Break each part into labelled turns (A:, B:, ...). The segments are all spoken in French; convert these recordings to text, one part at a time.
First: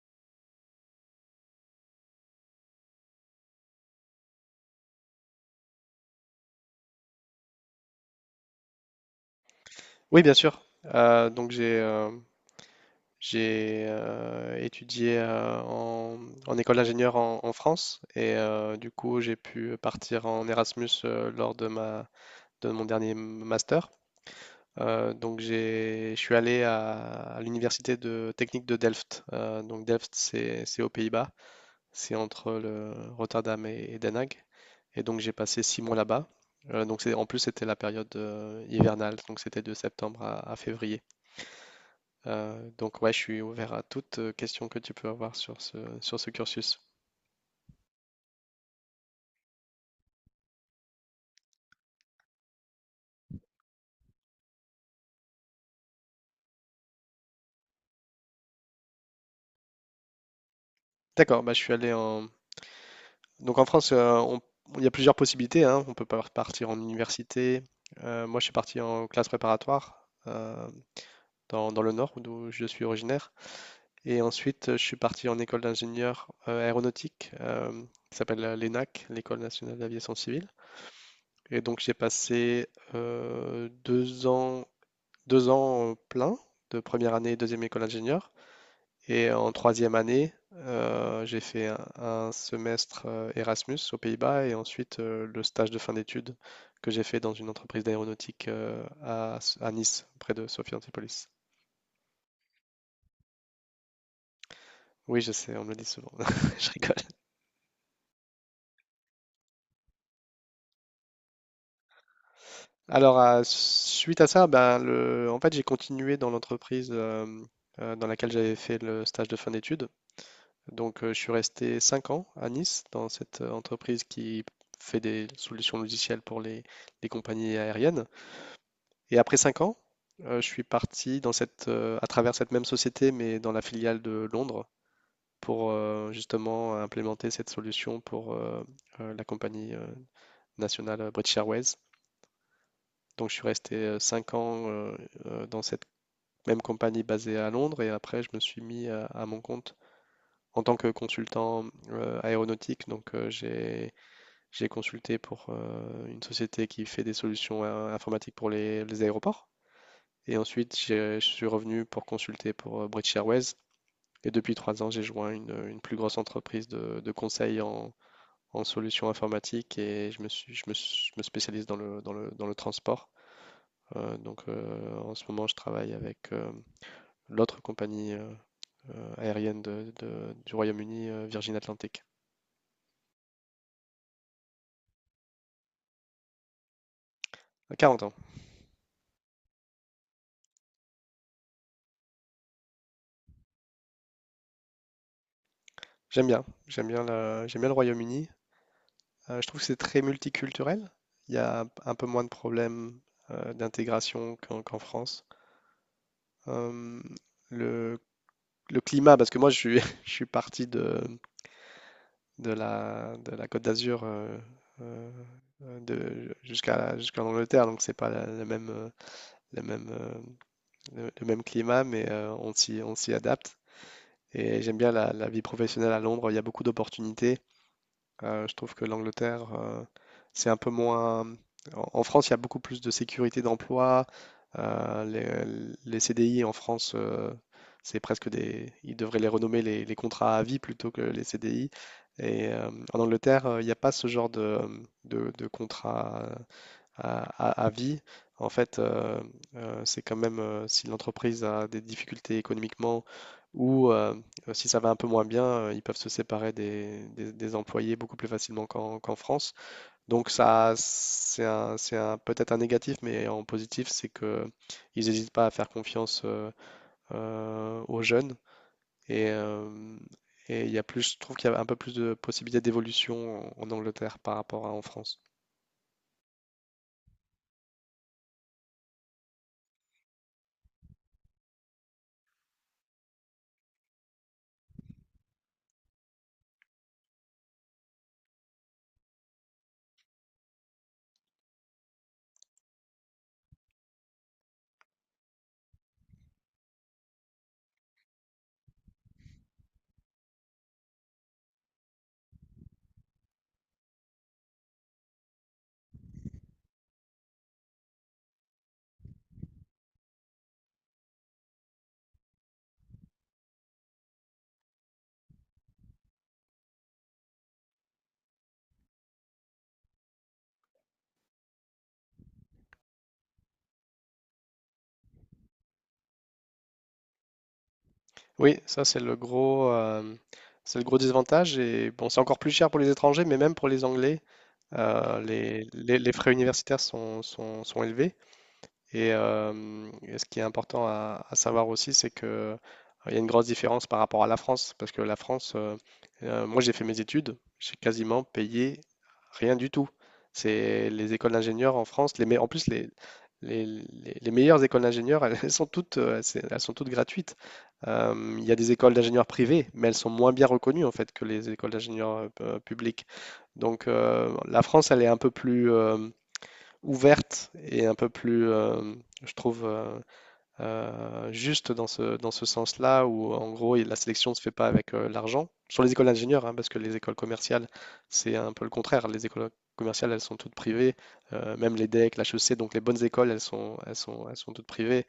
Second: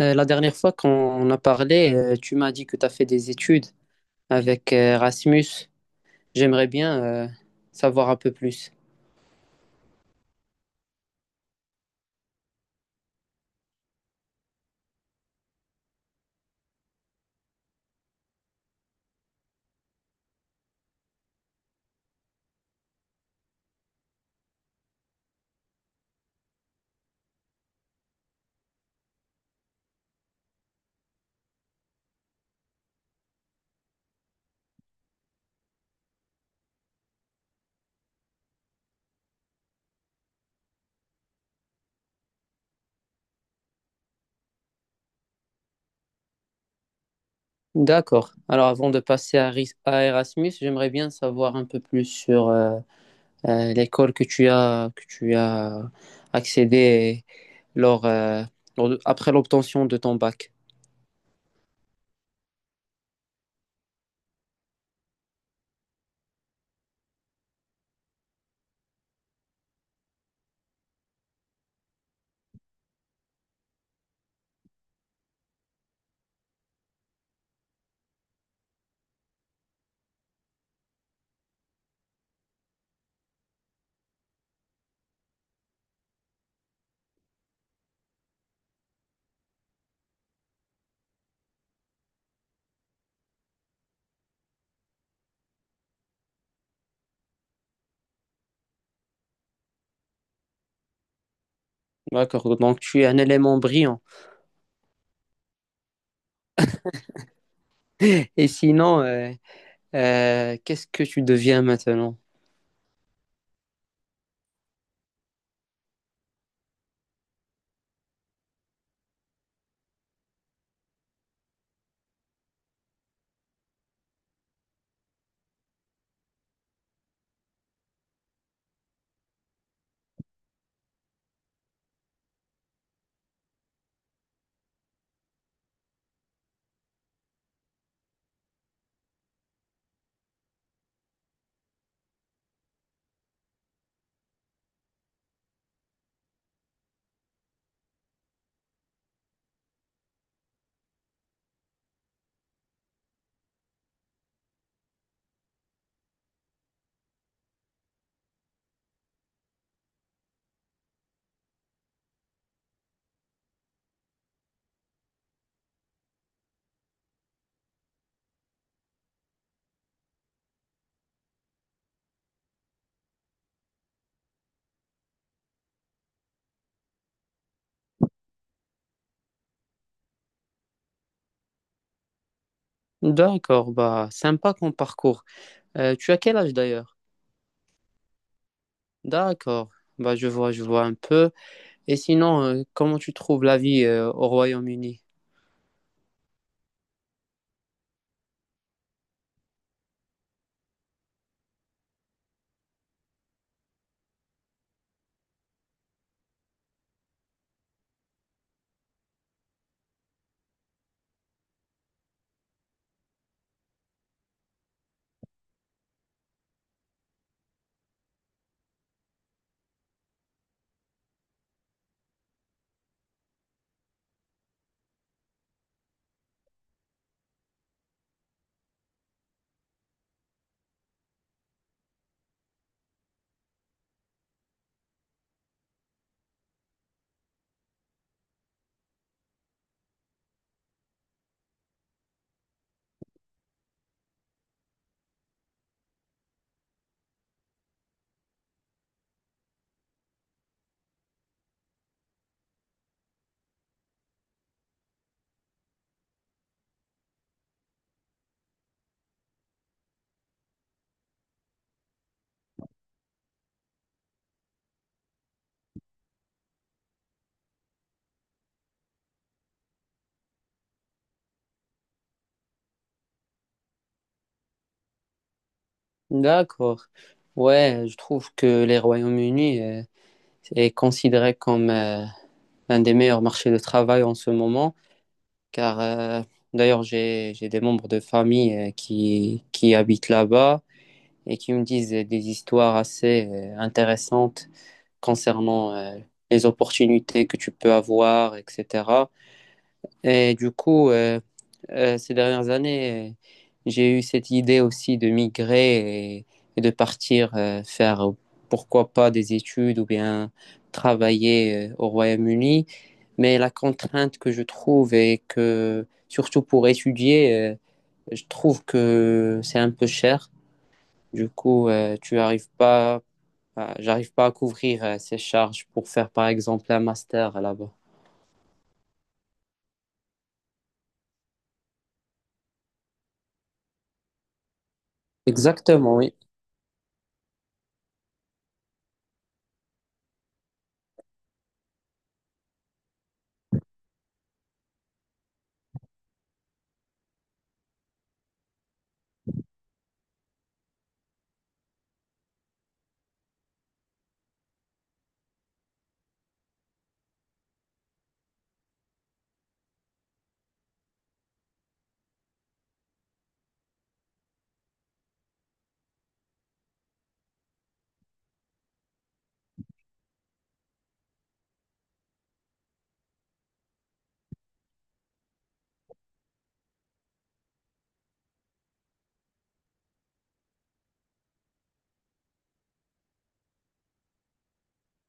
A: La dernière fois qu'on a parlé, tu m'as dit que tu as fait des études avec Rasmus. J'aimerais bien savoir un peu plus.
B: Oui, bien sûr. Donc j'ai étudié en école d'ingénieur en France et du coup j'ai pu partir en Erasmus lors de ma de mon dernier master. Donc j'ai je suis allé à l'université de technique de Delft. Donc Delft c'est aux Pays-Bas, c'est entre le Rotterdam et Den Haag. Et donc j'ai passé 6 mois là-bas. Donc c'est en plus c'était la période hivernale, donc c'était de septembre à février. Donc ouais, je suis ouvert à toute question que tu peux avoir sur ce cursus.
A: D'accord. Alors avant de passer à, à Erasmus, j'aimerais bien savoir un peu plus sur l'école que tu as accédé lors, euh, après l'obtention de ton bac.
B: D'accord, bah, je suis allé en... Donc en France, il y a plusieurs possibilités, hein. On peut partir en université. Moi, je suis parti en classe préparatoire dans le nord, d'où je suis originaire. Et ensuite, je suis parti en école d'ingénieur aéronautique, qui s'appelle l'ENAC, l'École nationale d'aviation civile. Et donc, j'ai passé euh, deux ans, 2 ans plein de première année et deuxième école d'ingénieur. Et en troisième année, j'ai fait un semestre Erasmus aux Pays-Bas et ensuite le stage de fin d'études que j'ai fait dans une entreprise d'aéronautique à Nice, près de Sophia Antipolis.
A: D'accord. Donc tu es un élément brillant.
B: Oui, je sais, on me le dit souvent. Je rigole.
A: Et sinon, qu'est-ce que tu deviens maintenant?
B: Alors, suite à ça, ben, en fait, j'ai continué dans l'entreprise dans laquelle j'avais fait le stage de fin d'études. Donc, je suis resté 5 ans à Nice, dans cette entreprise qui fait des solutions logicielles pour les compagnies aériennes. Et après 5 ans, je suis parti dans cette, à travers cette même société, mais dans la filiale de Londres, pour justement implémenter cette solution pour la compagnie nationale British Airways. Donc je suis resté 5 ans dans cette même compagnie basée à Londres et après je me suis mis à mon compte en tant que consultant aéronautique. Donc j'ai consulté pour une société qui fait des solutions informatiques pour les aéroports. Et ensuite, je suis revenu pour consulter pour British Airways. Et depuis 3 ans, j'ai joint une plus grosse entreprise de conseil en solutions informatiques et je me spécialise dans le transport. Donc en ce moment, je travaille avec l'autre compagnie aérienne du Royaume-Uni, Virgin Atlantic.
A: D'accord, bah sympa comme parcours. Tu as quel âge d'ailleurs?
B: À 40 ans.
A: D'accord. Bah, je vois un peu. Et sinon, comment tu trouves la vie au Royaume-Uni?
B: J'aime bien. J'aime bien le Royaume-Uni. Je trouve que c'est très multiculturel. Il y a un peu moins de problèmes d'intégration qu'en France. Euh, le, le climat, parce que je suis parti de la Côte d'Azur euh, jusqu'en Angleterre, donc c'est pas le même, euh, le même climat, mais on s'y adapte. Et j'aime bien la vie professionnelle à Londres, il y a beaucoup d'opportunités. Je trouve que l'Angleterre, c'est un peu moins. En en France, il y a beaucoup plus de sécurité d'emploi. Les CDI en France, c'est presque des. Ils devraient les renommer les contrats à vie plutôt que les CDI. Et en Angleterre, il n'y a pas ce genre de contrat à, à vie. En fait, c'est quand même si l'entreprise a des difficultés économiquement ou si ça va un peu moins bien, ils peuvent se séparer des employés beaucoup plus facilement qu'en France. Donc ça, peut-être un négatif, mais en positif, c'est que ils n'hésitent pas à faire confiance aux jeunes et euh, et il y a plus, je trouve qu'il y a un peu plus de possibilités d'évolution en Angleterre par rapport à en France.
A: D'accord. Ouais, je trouve que les Royaume-Uni est considéré comme l'un des meilleurs marchés de travail en ce moment, car d'ailleurs j'ai des membres de famille qui habitent là-bas et qui me disent des histoires assez intéressantes concernant les opportunités que tu peux avoir, etc. Et du coup, ces dernières années, j'ai eu cette idée aussi de migrer et de partir faire, pourquoi pas, des études ou bien travailler au Royaume-Uni. Mais la contrainte que je trouve est que, surtout pour étudier, je trouve que c'est un peu cher. Du coup, tu n'arrives pas j'arrive pas à couvrir ces charges pour faire, par exemple, un master là-bas.
B: Oui, ça c'est le gros désavantage. Et bon, c'est encore plus cher pour les étrangers, mais même pour les Anglais,
A: Exactement,
B: les
A: oui.
B: frais universitaires sont élevés. Et ce qui est important à savoir aussi, c'est que il y a une grosse différence par rapport à la France, parce que moi j'ai fait mes études, j'ai quasiment payé rien du tout. C'est les écoles d'ingénieurs en France, en plus les meilleures écoles d'ingénieurs, elles sont toutes gratuites. Il y a des écoles d'ingénieurs privées, mais elles sont moins bien reconnues en fait que les écoles d'ingénieurs publiques. Donc la France, elle est un peu plus, ouverte et un peu plus, je trouve, juste dans ce sens-là, où en gros, la sélection ne se fait pas avec l'argent. Sur les écoles d'ingénieurs, hein, parce que les écoles commerciales, c'est un peu le contraire. Les écoles commerciales, elles sont toutes privées. Même les DEC, l'HEC, donc les bonnes écoles, elles sont toutes privées.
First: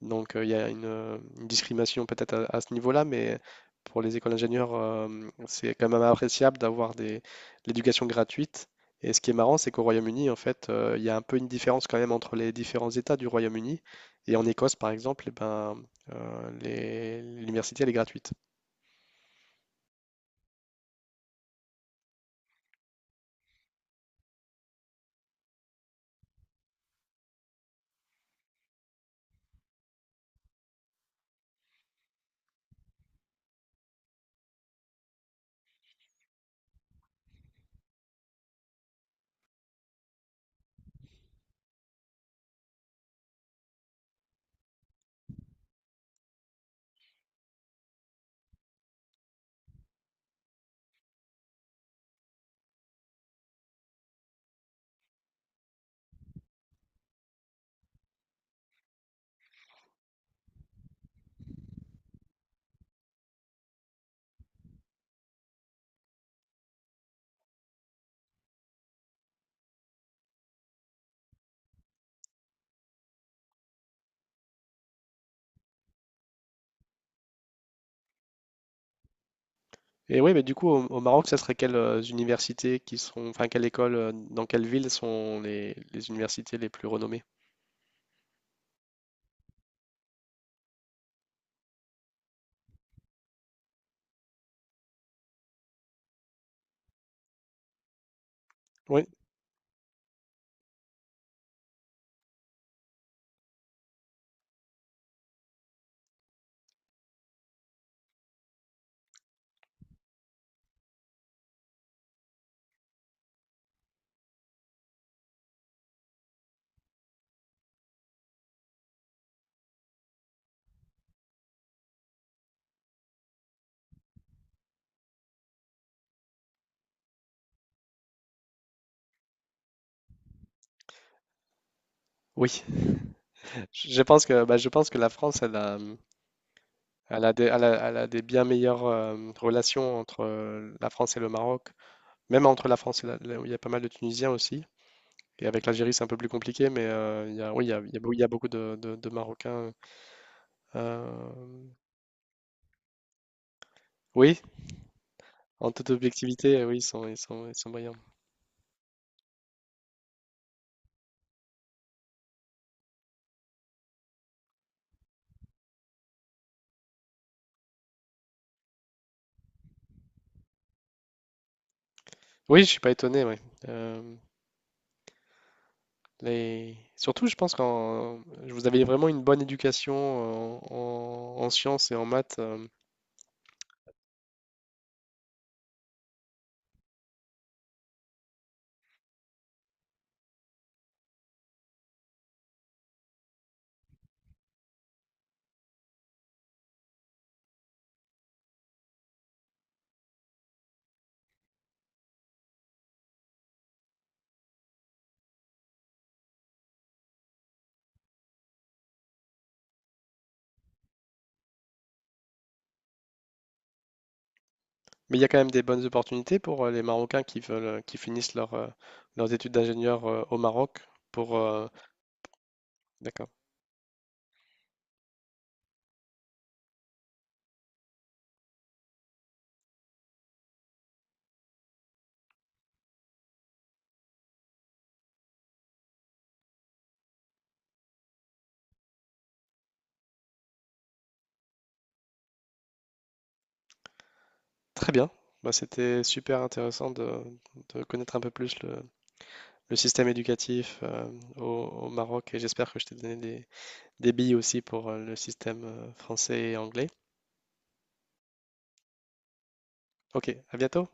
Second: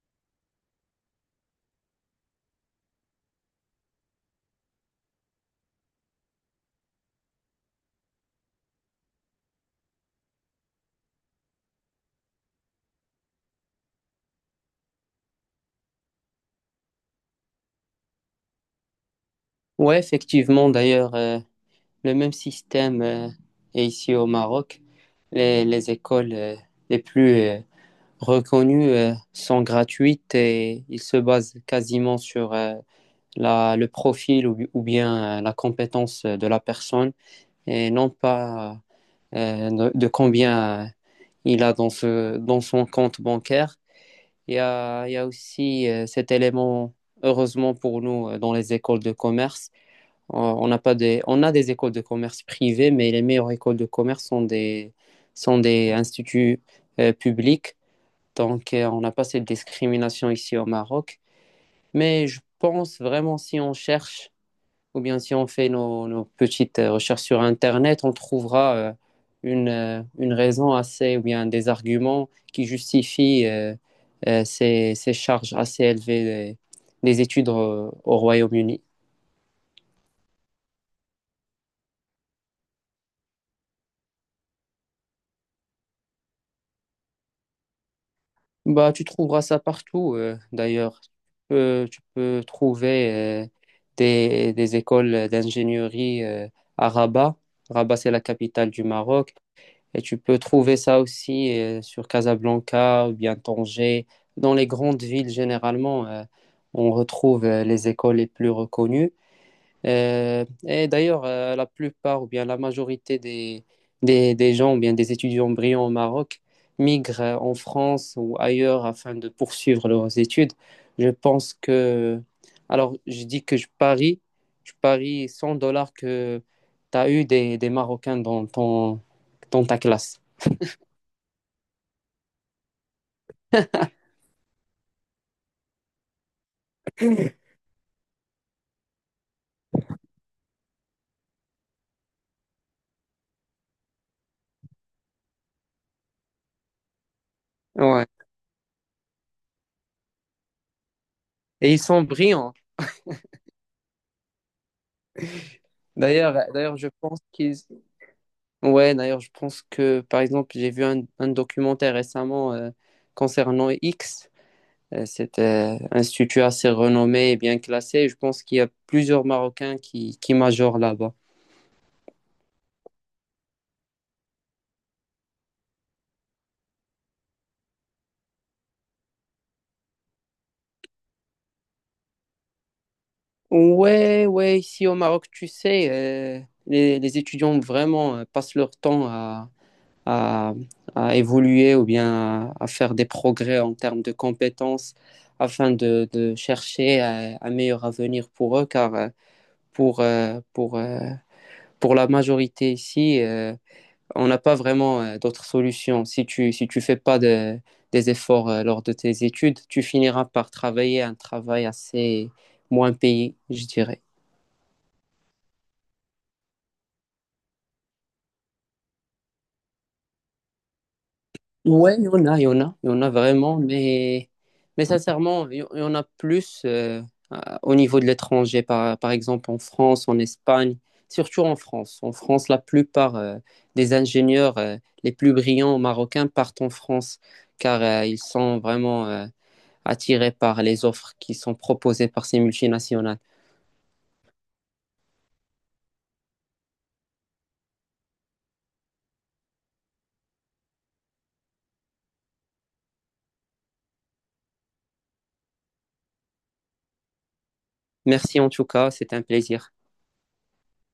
B: Donc, il y a une discrimination peut-être à ce niveau-là, mais pour les écoles d'ingénieurs, c'est quand même appréciable d'avoir l'éducation gratuite. Et ce qui est marrant, c'est qu'au Royaume-Uni, en fait, il y a un peu une différence quand même entre les différents États du Royaume-Uni. Et en Écosse, par exemple, eh ben, l'université, elle est gratuite.
A: Ouais, effectivement, d'ailleurs, le même système est ici au Maroc. Les écoles les plus reconnues sont gratuites et ils se basent quasiment sur la, le profil ou bien la compétence de la personne et non pas de combien il a dans ce, dans son compte bancaire. Il y a aussi cet élément, heureusement pour nous, dans les écoles de commerce. On n'a pas des, on a des écoles de commerce privées, mais les meilleures écoles de commerce sont des instituts publics. Donc, on n'a pas cette discrimination ici au Maroc. Mais je pense vraiment, si on cherche ou bien si on fait nos, nos petites recherches sur Internet, on trouvera une raison assez, ou bien des arguments qui justifient ces, ces charges assez élevées des études au Royaume-Uni.
B: Et oui, mais du coup, au Maroc, ça serait quelles universités qui sont, enfin, quelle école, dans quelle ville sont les universités les plus renommées?
A: Bah, tu trouveras ça partout, d'ailleurs. Tu peux trouver des écoles d'ingénierie à Rabat. Rabat, c'est la capitale du
B: Oui,
A: Maroc. Et tu peux trouver ça aussi sur Casablanca ou bien Tanger. Dans les grandes villes, généralement, on retrouve les écoles les plus reconnues. Et d'ailleurs, la plupart ou bien la majorité des gens ou bien des étudiants brillants au Maroc migrent en France ou ailleurs afin de poursuivre leurs études. Je pense que... Alors, je dis que je parie 100 dollars que tu as eu des Marocains dans ton, dans ta classe.
B: oui. Je pense que la France, elle a des bien meilleures relations entre la France et le Maroc, même entre la France et il y a pas mal de Tunisiens aussi. Et avec l'Algérie, c'est un peu plus compliqué, mais il y a, oui,
A: Ouais.
B: il y a beaucoup de Marocains. euh,
A: Et ils sont brillants.
B: oui, en toute
A: D'ailleurs,
B: objectivité, oui,
A: d'ailleurs, je pense
B: ils
A: qu'ils.
B: sont brillants.
A: Ouais, d'ailleurs, je pense que, par exemple, j'ai vu un documentaire récemment concernant X. C'est un institut assez renommé et bien classé. Je pense qu'il y a plusieurs Marocains qui majorent là-bas.
B: Oui, je suis pas étonné. Ouais. Euh, Surtout, je pense que vous avez vraiment une bonne éducation en sciences et en maths.
A: Ouais, ouais, ici au Maroc, tu sais, les étudiants vraiment passent leur temps à à, à évoluer ou bien à faire des progrès en termes de compétences afin de chercher un meilleur avenir pour eux, car pour, euh, pour, euh, pour la majorité ici, on n'a pas vraiment d'autres solutions. Si tu, si tu fais pas de, des efforts lors de tes études, tu finiras par travailler un travail assez moins payé, je dirais.
B: Mais il y a quand même des bonnes opportunités pour les Marocains qui veulent, qui finissent leurs études d'ingénieur au Maroc pour, euh,
A: Ouais, il y en a, il y en a, il y en a
B: d'accord.
A: vraiment, mais sincèrement, il y en a plus au niveau de l'étranger, par, par exemple en France, en Espagne, surtout en France. En France, la plupart des ingénieurs les plus brillants marocains partent en France, car ils sont vraiment attirés par les offres qui sont proposées par ces multinationales.
B: Très bien. Bah, c'était super intéressant de connaître un peu plus le système éducatif au, au Maroc et j'espère que je t'ai donné des billes aussi pour le système français et anglais.
A: Merci en tout cas, c'était un plaisir.
B: Ok, à bientôt.